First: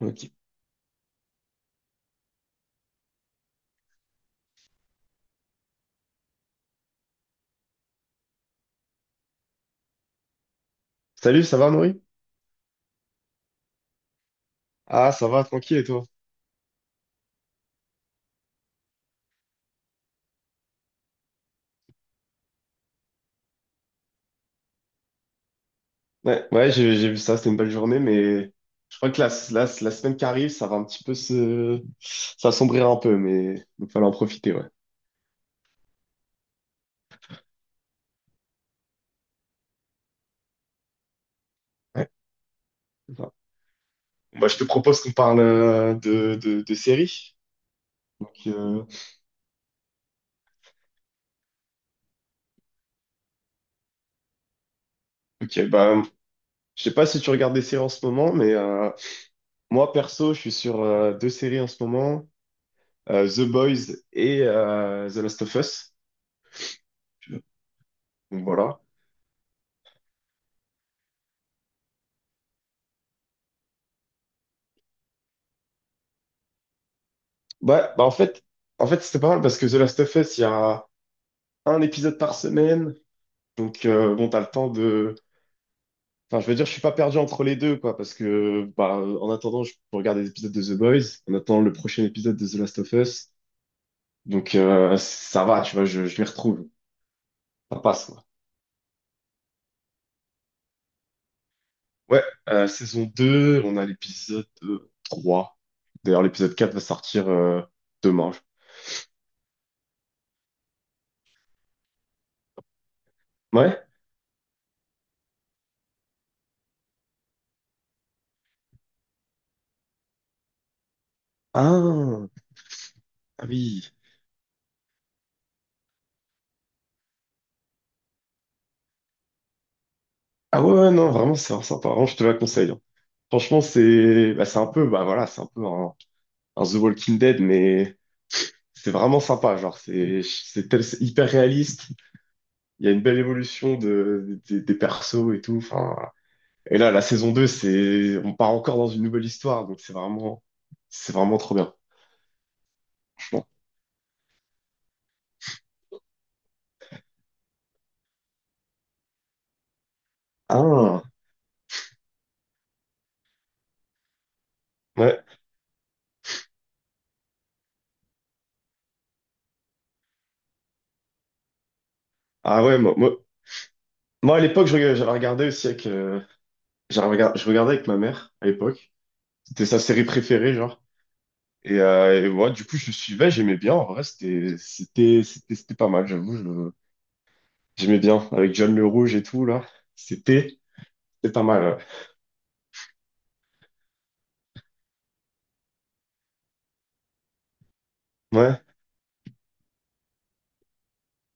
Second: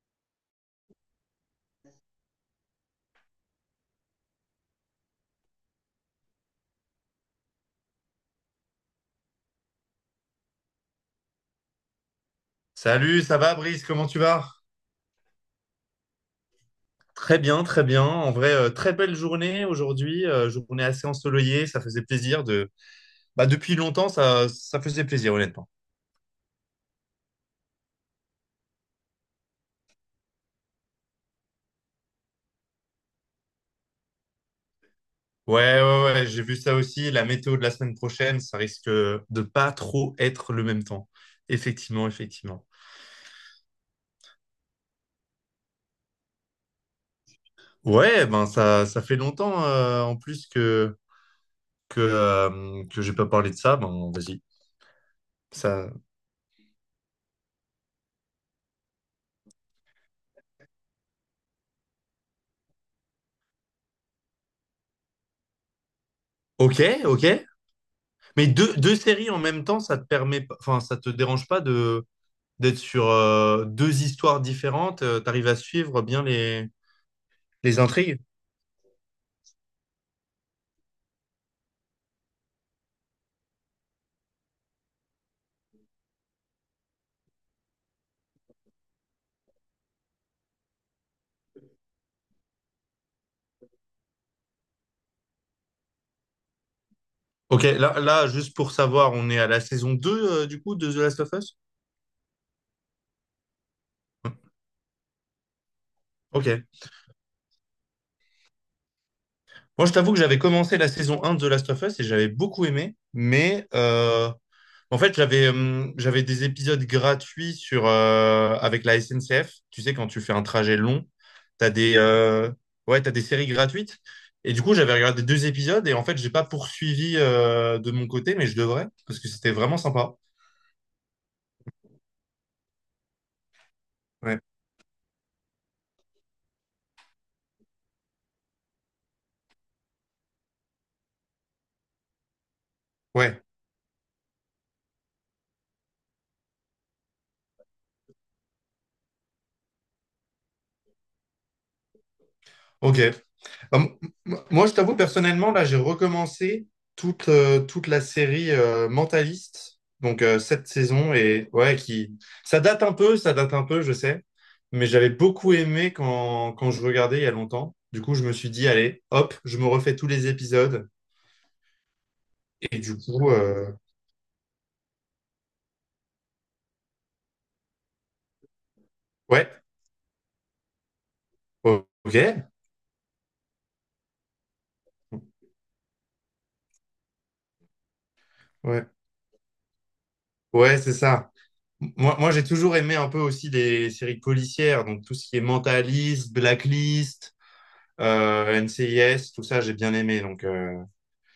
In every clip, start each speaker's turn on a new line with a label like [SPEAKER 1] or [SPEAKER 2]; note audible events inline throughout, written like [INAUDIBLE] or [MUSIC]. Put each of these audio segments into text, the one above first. [SPEAKER 1] Ok. Salut, ça va, Noé?
[SPEAKER 2] Salut, ça va Brice, comment tu vas?
[SPEAKER 1] Ah, ça va, tranquille, et toi?
[SPEAKER 2] Très bien, très bien. En vrai, très belle journée aujourd'hui, journée assez ensoleillée, ça faisait plaisir de... Bah, depuis longtemps, ça faisait plaisir, honnêtement.
[SPEAKER 1] Ouais, ouais, j'ai vu ça, c'était une belle journée, mais je crois que la semaine qui arrive, ça va un petit peu, ça sombrira un peu, mais il va falloir en profiter, ouais.
[SPEAKER 2] Ouais, ouais, ouais, j'ai vu ça aussi. La météo de la semaine prochaine, ça risque de pas trop être le même temps.
[SPEAKER 1] Ouais,
[SPEAKER 2] Effectivement, effectivement.
[SPEAKER 1] c'est ça. Bah, je te propose qu'on parle de séries.
[SPEAKER 2] Ouais,
[SPEAKER 1] Donc,
[SPEAKER 2] ben ça fait longtemps en plus que que j'ai pas parlé de ça. Ben vas-y.
[SPEAKER 1] ok,
[SPEAKER 2] Ça.
[SPEAKER 1] bah, je sais pas si tu regardes des séries en ce moment, mais moi, perso, je suis sur deux séries en ce moment, The Boys et The Last of Us.
[SPEAKER 2] Ok, ok.
[SPEAKER 1] Donc,
[SPEAKER 2] Mais deux,
[SPEAKER 1] voilà.
[SPEAKER 2] deux séries en même temps, ça te permet, pas- enfin, ça te dérange pas de d'être sur deux histoires différentes, t'arrives à suivre bien les
[SPEAKER 1] Ouais, bah en
[SPEAKER 2] intrigues.
[SPEAKER 1] fait, en fait c'était pas mal parce que The Last of Us, il y a un épisode par semaine. Donc bon, t'as le temps de. Enfin, je veux dire, je suis pas perdu entre les deux, quoi, parce que bah, en attendant, je peux regarder des épisodes de The Boys, en attendant le prochain épisode de The Last of Us. Donc ça va, tu vois, je m'y retrouve.
[SPEAKER 2] Ok,
[SPEAKER 1] Ça passe, quoi.
[SPEAKER 2] juste pour savoir, on est à la saison 2 du coup, de The Last of Us?
[SPEAKER 1] Ouais, saison 2 on a l'épisode 3. D'ailleurs,
[SPEAKER 2] Ok.
[SPEAKER 1] l'épisode 4 va sortir demain.
[SPEAKER 2] Moi, je t'avoue que j'avais commencé la saison un de The Last of Us et j'avais beaucoup aimé, mais
[SPEAKER 1] Ouais?
[SPEAKER 2] en fait, j'avais des épisodes gratuits sur avec la SNCF. Tu sais, quand tu fais un trajet long, t'as des
[SPEAKER 1] Ah,
[SPEAKER 2] ouais, t'as des
[SPEAKER 1] ah
[SPEAKER 2] séries
[SPEAKER 1] oui.
[SPEAKER 2] gratuites. Et du coup, j'avais regardé deux épisodes et en fait, j'ai pas poursuivi de mon côté, mais je devrais parce que c'était vraiment sympa.
[SPEAKER 1] Ah ouais, ouais, non, vraiment, c'est sympa. Vraiment, je te la conseille, hein. Franchement, c'est
[SPEAKER 2] Ouais.
[SPEAKER 1] bah, c'est un peu bah voilà, c'est un peu un The Walking Dead, mais c'est vraiment sympa. Genre, c'est c'est hyper réaliste. Il y a une belle
[SPEAKER 2] Ouais.
[SPEAKER 1] évolution de, des persos et tout. Enfin, voilà. Et là, la saison 2, c'est on part encore dans une nouvelle histoire, donc c'est vraiment trop bien,
[SPEAKER 2] Ok.
[SPEAKER 1] franchement.
[SPEAKER 2] Ah, moi, je t'avoue, personnellement, là, j'ai recommencé toute, toute la série Mentaliste, donc cette
[SPEAKER 1] Ah
[SPEAKER 2] saison, et ouais, qui... Ça date un peu, ça date un peu, je sais, mais j'avais
[SPEAKER 1] ouais,
[SPEAKER 2] beaucoup aimé quand je regardais il y a longtemps. Du coup, je me suis dit, allez, hop, je me refais tous les épisodes,
[SPEAKER 1] ah ouais,
[SPEAKER 2] et
[SPEAKER 1] moi,
[SPEAKER 2] du
[SPEAKER 1] moi,
[SPEAKER 2] coup,
[SPEAKER 1] moi, à l'époque, j'avais regardé aussi avec je regardais avec ma mère à l'époque.
[SPEAKER 2] ouais,
[SPEAKER 1] C'était sa série préférée, genre. Et, euh, et
[SPEAKER 2] ok,
[SPEAKER 1] ouais, du coup, je suivais, j'aimais bien. En vrai, c'était pas mal, j'avoue. J'aimais bien. Avec John Le
[SPEAKER 2] ouais,
[SPEAKER 1] Rouge et tout, là. C'était,
[SPEAKER 2] ouais, c'est ça.
[SPEAKER 1] c'était pas mal.
[SPEAKER 2] Moi, moi j'ai toujours aimé un peu aussi les séries policières, donc tout ce qui est Mentaliste, Blacklist,
[SPEAKER 1] Ouais.
[SPEAKER 2] NCIS, tout ça, j'ai bien aimé. Donc,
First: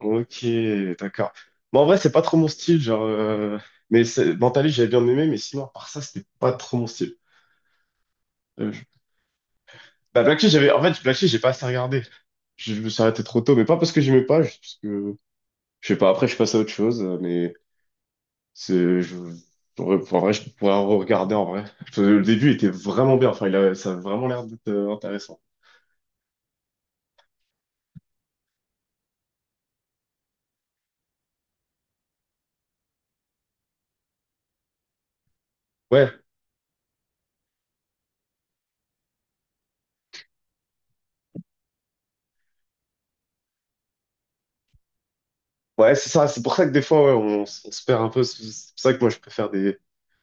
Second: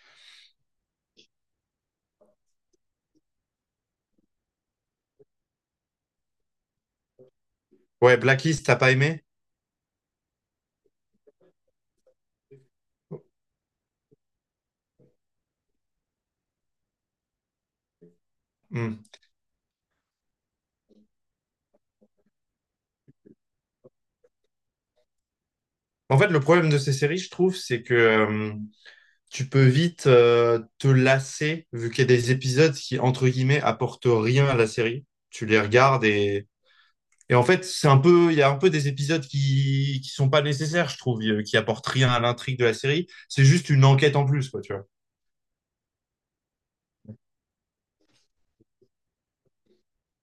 [SPEAKER 1] Ouais. Ok, d'accord. Bon, en vrai, c'est pas trop mon style, genre. Mais Mentalist, j'avais bien aimé, mais sinon, à part ça, c'était pas trop mon style.
[SPEAKER 2] ouais, Blacklist,
[SPEAKER 1] Euh,
[SPEAKER 2] t'as
[SPEAKER 1] je-
[SPEAKER 2] pas aimé?
[SPEAKER 1] Bah, Black Sheep, j'avais. En fait, Black Sheep, j'ai pas assez regardé. Je me suis arrêté trop tôt, mais pas parce que j'aimais pas, juste parce que. Je sais pas, après, je suis passé à autre chose, mais. C'est,
[SPEAKER 2] Hmm.
[SPEAKER 1] je, enfin, en vrai, je pourrais en regarder en vrai. Parce que le début était vraiment bien. Enfin, ça a vraiment l'air d'être intéressant.
[SPEAKER 2] En fait, le problème de ces séries, je trouve, c'est que tu peux vite te lasser, vu qu'il y a des épisodes qui, entre guillemets, apportent rien à la série. Tu les regardes
[SPEAKER 1] Ouais,
[SPEAKER 2] et en fait, c'est un peu, il y a un peu des épisodes qui sont pas nécessaires, je trouve, qui apportent rien à l'intrigue de la série. C'est juste une enquête en plus, quoi, tu vois.
[SPEAKER 1] ouais, c'est ça. C'est pour ça que des fois, ouais, on se perd un peu. C'est pour ça que moi, je préfère des,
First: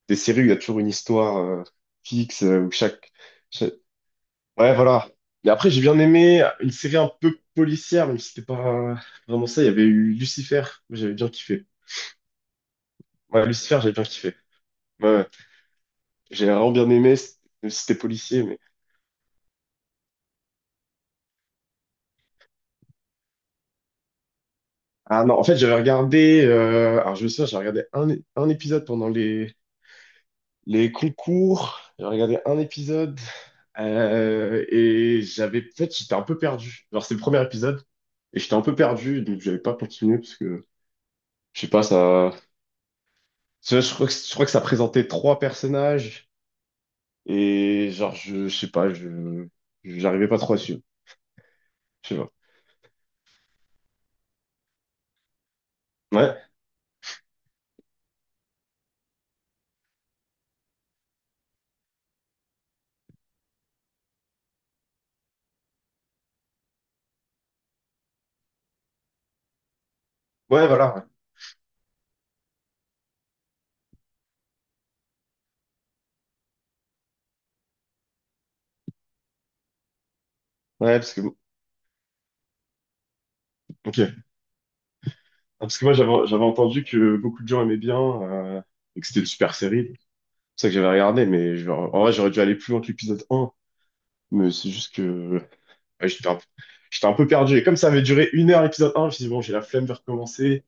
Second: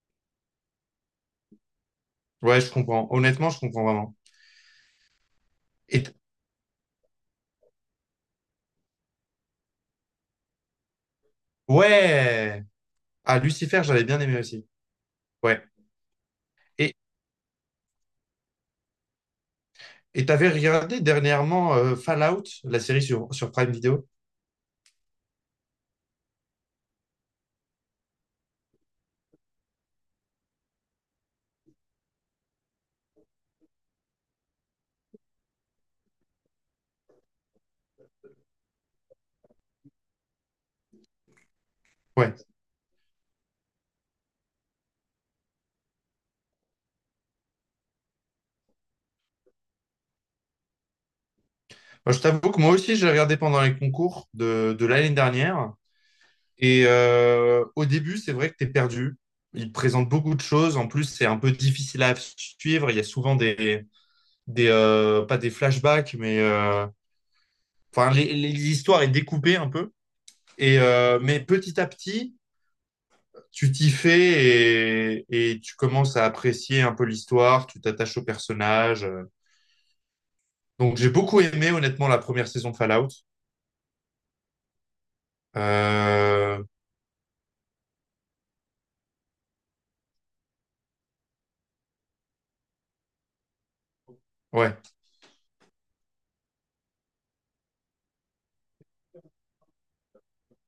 [SPEAKER 1] des séries où il y a toujours une histoire fixe,
[SPEAKER 2] Ouais, je comprends. Honnêtement, je
[SPEAKER 1] chaque-
[SPEAKER 2] comprends vraiment.
[SPEAKER 1] Ouais, voilà. Mais après, j'ai bien
[SPEAKER 2] Et t-
[SPEAKER 1] aimé une série un peu policière, même si c'était pas vraiment ça. Il y avait eu Lucifer. Moi, j'avais bien kiffé.
[SPEAKER 2] ouais! Ah,
[SPEAKER 1] Ouais, Lucifer,
[SPEAKER 2] Lucifer,
[SPEAKER 1] j'avais bien
[SPEAKER 2] j'avais bien
[SPEAKER 1] kiffé.
[SPEAKER 2] aimé aussi.
[SPEAKER 1] Ouais, ouais.
[SPEAKER 2] Ouais.
[SPEAKER 1] J'ai vraiment bien
[SPEAKER 2] Et,
[SPEAKER 1] aimé, même si c'était policier, mais.
[SPEAKER 2] Et t'avais regardé dernièrement Fallout, la série sur Prime Video?
[SPEAKER 1] Ah non, en fait, j'avais regardé, alors je me souviens, j'ai regardé un épisode pendant les concours, j'ai regardé un épisode, et j'avais, en fait, j'étais un peu perdu. Genre, c'est le premier épisode, et j'étais un peu perdu, donc j'avais pas continué, parce que, je sais pas, ça,
[SPEAKER 2] Ouais.
[SPEAKER 1] tu je crois que ça présentait trois personnages, et genre, je sais pas, j'arrivais pas trop à suivre, je
[SPEAKER 2] Moi,
[SPEAKER 1] sais
[SPEAKER 2] je
[SPEAKER 1] pas.
[SPEAKER 2] t'avoue que moi aussi, je l'ai regardé pendant les concours de l'année dernière.
[SPEAKER 1] Ouais,
[SPEAKER 2] Et au début, c'est vrai que t'es perdu. Il te présente beaucoup de choses. En plus, c'est un peu difficile à suivre. Il y a souvent des pas des flashbacks, mais enfin, l'histoire est découpée un peu.
[SPEAKER 1] ouais,
[SPEAKER 2] Et
[SPEAKER 1] voilà, ouais,
[SPEAKER 2] mais petit à petit, tu t'y fais et tu commences à apprécier un peu l'histoire. Tu t'attaches au personnage. Donc
[SPEAKER 1] ouais,
[SPEAKER 2] j'ai
[SPEAKER 1] parce que, bon,
[SPEAKER 2] beaucoup aimé honnêtement la première saison de Fallout.
[SPEAKER 1] ok. Ah, parce que moi, j'avais
[SPEAKER 2] Euh,
[SPEAKER 1] entendu que beaucoup de gens aimaient bien et que c'était une super série. C'est pour ça que j'avais regardé, mais en vrai, j'aurais dû aller plus loin que l'épisode 1. Mais c'est
[SPEAKER 2] ouais,
[SPEAKER 1] juste que ouais, j'étais un peu perdu. Et comme ça avait duré une heure l'épisode un, je me suis dit, bon, j'ai la flemme de recommencer.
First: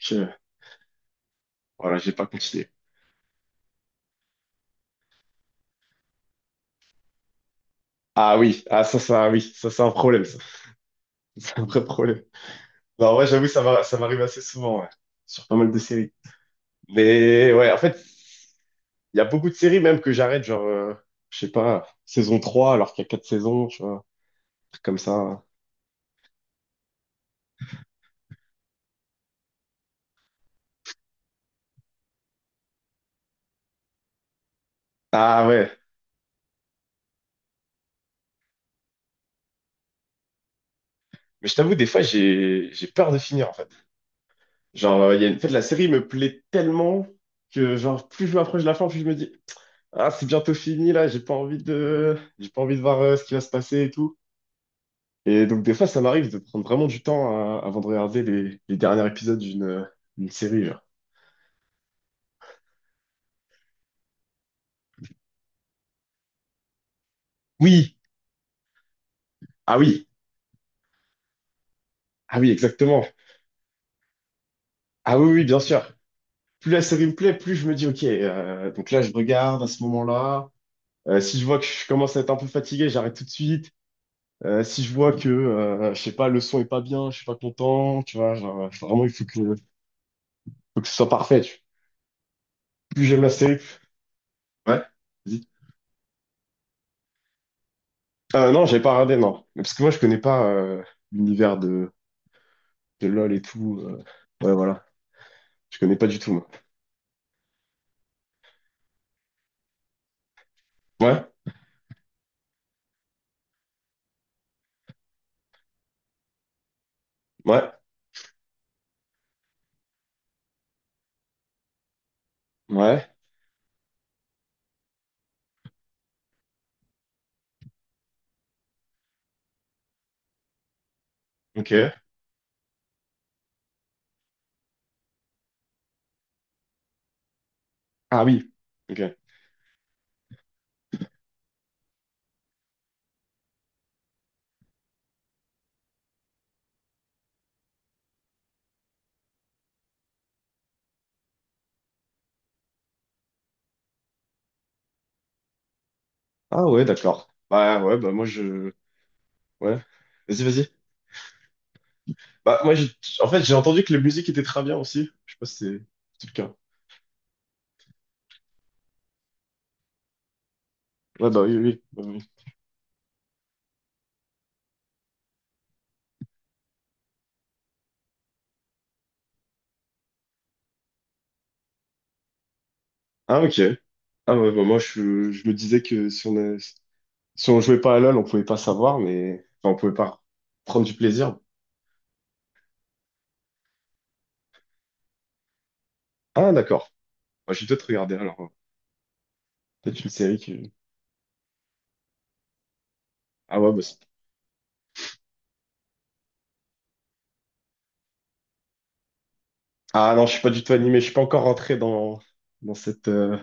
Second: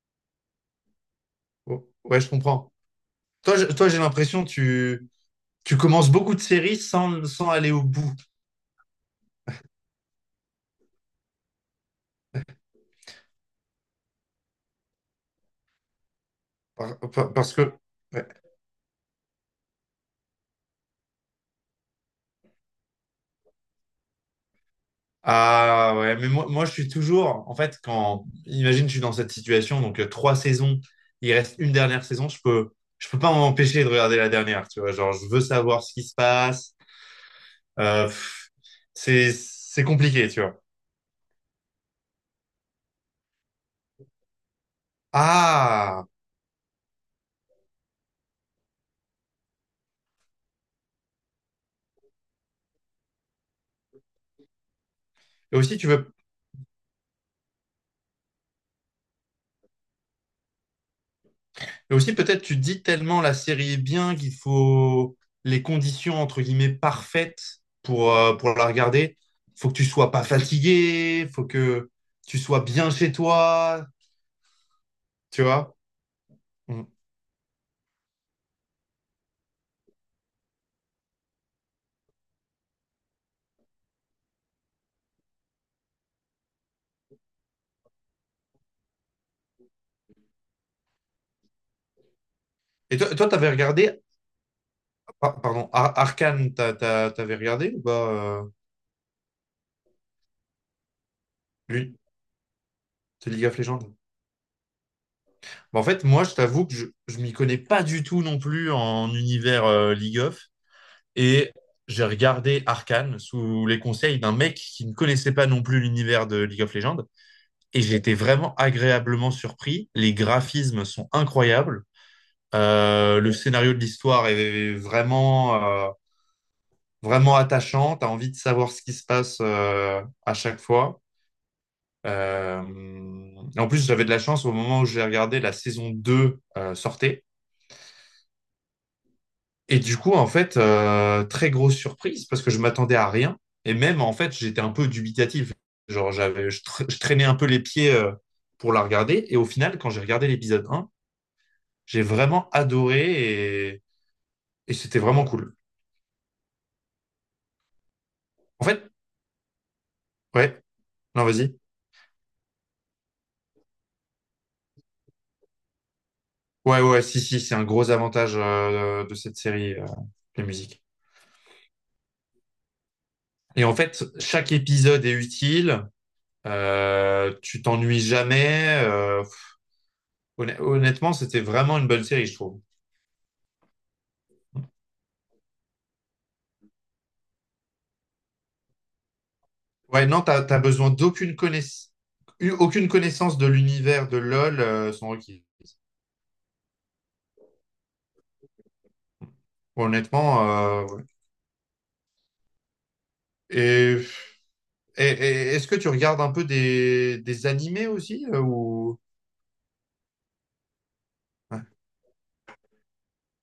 [SPEAKER 1] Je-
[SPEAKER 2] Oh,
[SPEAKER 1] Voilà, j'ai
[SPEAKER 2] ouais,
[SPEAKER 1] pas
[SPEAKER 2] je
[SPEAKER 1] continué.
[SPEAKER 2] comprends. Toi, toi, j'ai l'impression que tu commences beaucoup de séries sans sans aller au bout.
[SPEAKER 1] Ah oui, ah ça, ça, oui, ça, c'est un problème, ça. [LAUGHS] C'est un vrai problème. Non, ouais j'avoue, ça va, ça m'arrive assez souvent, ouais, sur pas mal de séries. Mais
[SPEAKER 2] Parce
[SPEAKER 1] ouais,
[SPEAKER 2] que
[SPEAKER 1] en fait,
[SPEAKER 2] ouais.
[SPEAKER 1] il y a beaucoup de séries même que j'arrête, genre, je sais pas, saison 3 alors qu'il y a 4 saisons, tu vois, un truc comme ça.
[SPEAKER 2] Ah ouais, mais moi je suis toujours en fait quand imagine je suis dans cette situation donc trois saisons, il reste une dernière saison, je peux pas m'empêcher de regarder la dernière, tu vois, genre je veux
[SPEAKER 1] Ah ouais,
[SPEAKER 2] savoir ce qui se passe. Euh, pff, c'est compliqué, tu vois.
[SPEAKER 1] mais je t'avoue, des fois, j'ai peur de finir, en fait. Genre, il y a en fait, la série
[SPEAKER 2] Ah,
[SPEAKER 1] me plaît tellement que, genre, plus je m'approche de la fin, plus je me dis, ah, c'est bientôt fini, là, j'ai pas envie de voir ce qui va se passer et tout. Et
[SPEAKER 2] et
[SPEAKER 1] donc, des
[SPEAKER 2] aussi
[SPEAKER 1] fois,
[SPEAKER 2] tu
[SPEAKER 1] ça
[SPEAKER 2] veux
[SPEAKER 1] m'arrive de prendre vraiment du temps avant de regarder les derniers épisodes d'une série, genre.
[SPEAKER 2] Et aussi, peut-être, tu dis tellement la série est bien qu'il faut les conditions, entre guillemets, parfaites
[SPEAKER 1] Oui!
[SPEAKER 2] pour la regarder. Faut que
[SPEAKER 1] Ah
[SPEAKER 2] tu
[SPEAKER 1] oui!
[SPEAKER 2] sois pas fatigué, faut que tu
[SPEAKER 1] Ah oui,
[SPEAKER 2] sois bien
[SPEAKER 1] exactement!
[SPEAKER 2] chez toi,
[SPEAKER 1] Ah oui,
[SPEAKER 2] tu
[SPEAKER 1] oui, bien
[SPEAKER 2] vois.
[SPEAKER 1] sûr! Plus la
[SPEAKER 2] Mm.
[SPEAKER 1] série me plaît, plus je me dis, ok, donc là, je regarde à ce moment-là. Si je vois que je commence à être un peu fatigué, j'arrête tout de suite. Si je vois que, je sais pas, le son est pas bien, je suis pas content, tu vois, genre, vraiment, il faut que, ce soit parfait.
[SPEAKER 2] Et
[SPEAKER 1] Plus
[SPEAKER 2] toi,
[SPEAKER 1] j'aime
[SPEAKER 2] toi,
[SPEAKER 1] la série. Ouais, vas-y.
[SPEAKER 2] pardon, Arcane, t'avais regardé ou pas, euh,
[SPEAKER 1] Non, j'avais pas regardé, non. Mais parce que moi, je connais pas l'univers de,
[SPEAKER 2] lui,
[SPEAKER 1] de
[SPEAKER 2] de
[SPEAKER 1] LoL et
[SPEAKER 2] League of
[SPEAKER 1] tout.
[SPEAKER 2] Legends?
[SPEAKER 1] Ouais, voilà. Je
[SPEAKER 2] Bah, en
[SPEAKER 1] connais
[SPEAKER 2] fait,
[SPEAKER 1] pas du
[SPEAKER 2] moi,
[SPEAKER 1] tout,
[SPEAKER 2] je
[SPEAKER 1] moi.
[SPEAKER 2] t'avoue que je m'y connais pas du tout non plus en univers League of.
[SPEAKER 1] Ouais,
[SPEAKER 2] Et j'ai regardé Arcane sous les conseils d'un mec qui ne connaissait pas non plus l'univers de League of Legends.
[SPEAKER 1] ouais,
[SPEAKER 2] Et j'ai été vraiment agréablement surpris. Les graphismes sont incroyables.
[SPEAKER 1] ouais,
[SPEAKER 2] Le scénario de l'histoire est vraiment, vraiment attachant. Tu as envie de savoir ce qui se passe à chaque fois.
[SPEAKER 1] ok.
[SPEAKER 2] Euh, en plus, j'avais de la chance au moment où j'ai regardé la saison 2 sortait.
[SPEAKER 1] Ah oui, ok.
[SPEAKER 2] Et du coup, en fait, très grosse surprise parce que je m'attendais à rien. Et même, en fait, j'étais un peu dubitatif. Genre, je traînais un peu les pieds pour la regarder. Et au final, quand j'ai regardé l'épisode 1, j'ai vraiment adoré et c'était vraiment cool.
[SPEAKER 1] Ah ouais, d'accord. Bah ouais, bah moi.
[SPEAKER 2] En fait,
[SPEAKER 1] Ouais, vas-y,
[SPEAKER 2] ouais,
[SPEAKER 1] vas-y.
[SPEAKER 2] non, vas-y.
[SPEAKER 1] Bah moi, en fait, j'ai entendu que la musique était très bien aussi. Je sais pas si c'est le cas.
[SPEAKER 2] Ouais, ouais, si, si, c'est un gros avantage de cette série, les musiques.
[SPEAKER 1] Ouais, bah oui, oui, oui.
[SPEAKER 2] Et en fait, chaque épisode est utile. Tu t'ennuies jamais. Honnêtement, c'était vraiment une bonne série, je trouve.
[SPEAKER 1] Ah ok. Ah ouais, bah, moi je, me disais que si si on jouait pas à LoL, on pouvait pas savoir, mais enfin, on pouvait
[SPEAKER 2] Ouais, non,
[SPEAKER 1] pas
[SPEAKER 2] t'as
[SPEAKER 1] prendre
[SPEAKER 2] besoin
[SPEAKER 1] du plaisir.
[SPEAKER 2] aucune connaissance de l'univers de LoL sont requises.
[SPEAKER 1] Ah d'accord. Bah, je vais peut-être regarder alors, hein. Peut-être une série
[SPEAKER 2] Honnêtement,
[SPEAKER 1] qui.
[SPEAKER 2] ouais.
[SPEAKER 1] Ah ouais, bah,
[SPEAKER 2] Et, et- et est-ce que tu regardes un peu des animés aussi ou...
[SPEAKER 1] Ah non, je suis pas du tout animé. Je suis pas encore
[SPEAKER 2] ouais.
[SPEAKER 1] rentré dans cette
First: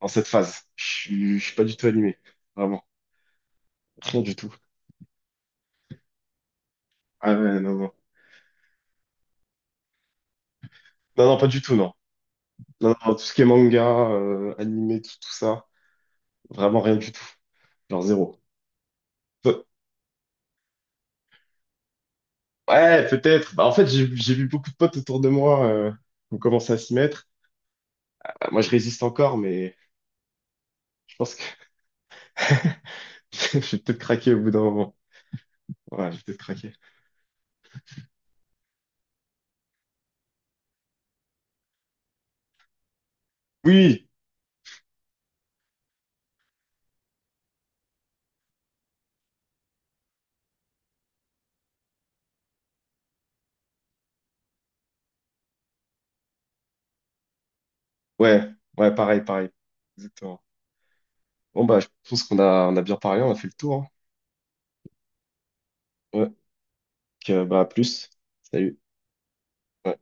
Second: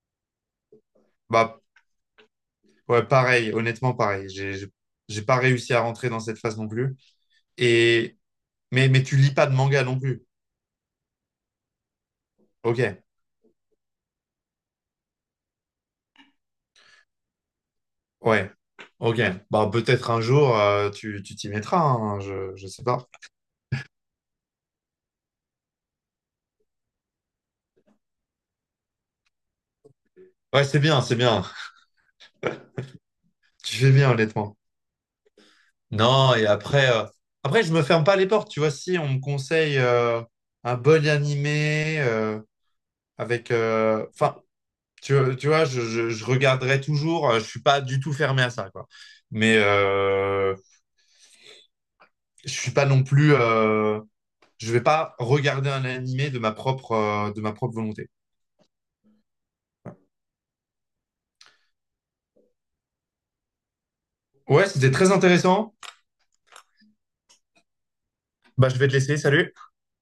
[SPEAKER 1] dans cette phase. Je suis
[SPEAKER 2] Bah,
[SPEAKER 1] pas du tout animé. Vraiment.
[SPEAKER 2] ouais, pareil, honnêtement,
[SPEAKER 1] Rien
[SPEAKER 2] pareil.
[SPEAKER 1] du tout.
[SPEAKER 2] J'ai pas réussi à rentrer dans cette phase non plus.
[SPEAKER 1] Ah ouais, non, non.
[SPEAKER 2] Et, mais tu lis pas de manga non plus.
[SPEAKER 1] Non, non, pas du tout, non.
[SPEAKER 2] Ok,
[SPEAKER 1] Non, non, tout ce qui est manga, animé, tout, tout ça. Vraiment rien du tout. Genre zéro.
[SPEAKER 2] ouais, ok. Bah, peut-être un jour, tu t'y mettras, hein, je sais
[SPEAKER 1] Ouais,
[SPEAKER 2] pas.
[SPEAKER 1] peut-être. Bah, en fait, j'ai vu beaucoup de potes autour de moi qui ont commencé à s'y mettre. Moi, je résiste encore, mais
[SPEAKER 2] Ouais, c'est bien,
[SPEAKER 1] je
[SPEAKER 2] c'est
[SPEAKER 1] pense que
[SPEAKER 2] bien. [LAUGHS]
[SPEAKER 1] [LAUGHS] je
[SPEAKER 2] Tu
[SPEAKER 1] vais
[SPEAKER 2] fais
[SPEAKER 1] peut-être
[SPEAKER 2] bien,
[SPEAKER 1] craquer au bout
[SPEAKER 2] honnêtement.
[SPEAKER 1] d'un moment. Ouais, je vais
[SPEAKER 2] Non,
[SPEAKER 1] peut-être
[SPEAKER 2] et
[SPEAKER 1] craquer.
[SPEAKER 2] après, après, je me ferme pas les portes, tu vois, si on me conseille un bon animé avec,
[SPEAKER 1] Oui,
[SPEAKER 2] enfin, tu vois, je regarderai toujours, je suis pas du tout fermé à ça, quoi. Mais je suis pas non plus, je vais pas regarder un animé de ma propre volonté.
[SPEAKER 1] ouais, ouais, pareil, pareil. Exactement. Bon, bah, je pense qu'on a bien parlé, on a fait le tour,
[SPEAKER 2] Ouais, c'était très intéressant.
[SPEAKER 1] hein. Ouais, donc, bah, à plus.
[SPEAKER 2] Bah, je
[SPEAKER 1] Salut.
[SPEAKER 2] vais te laisser, salut.
[SPEAKER 1] Ouais.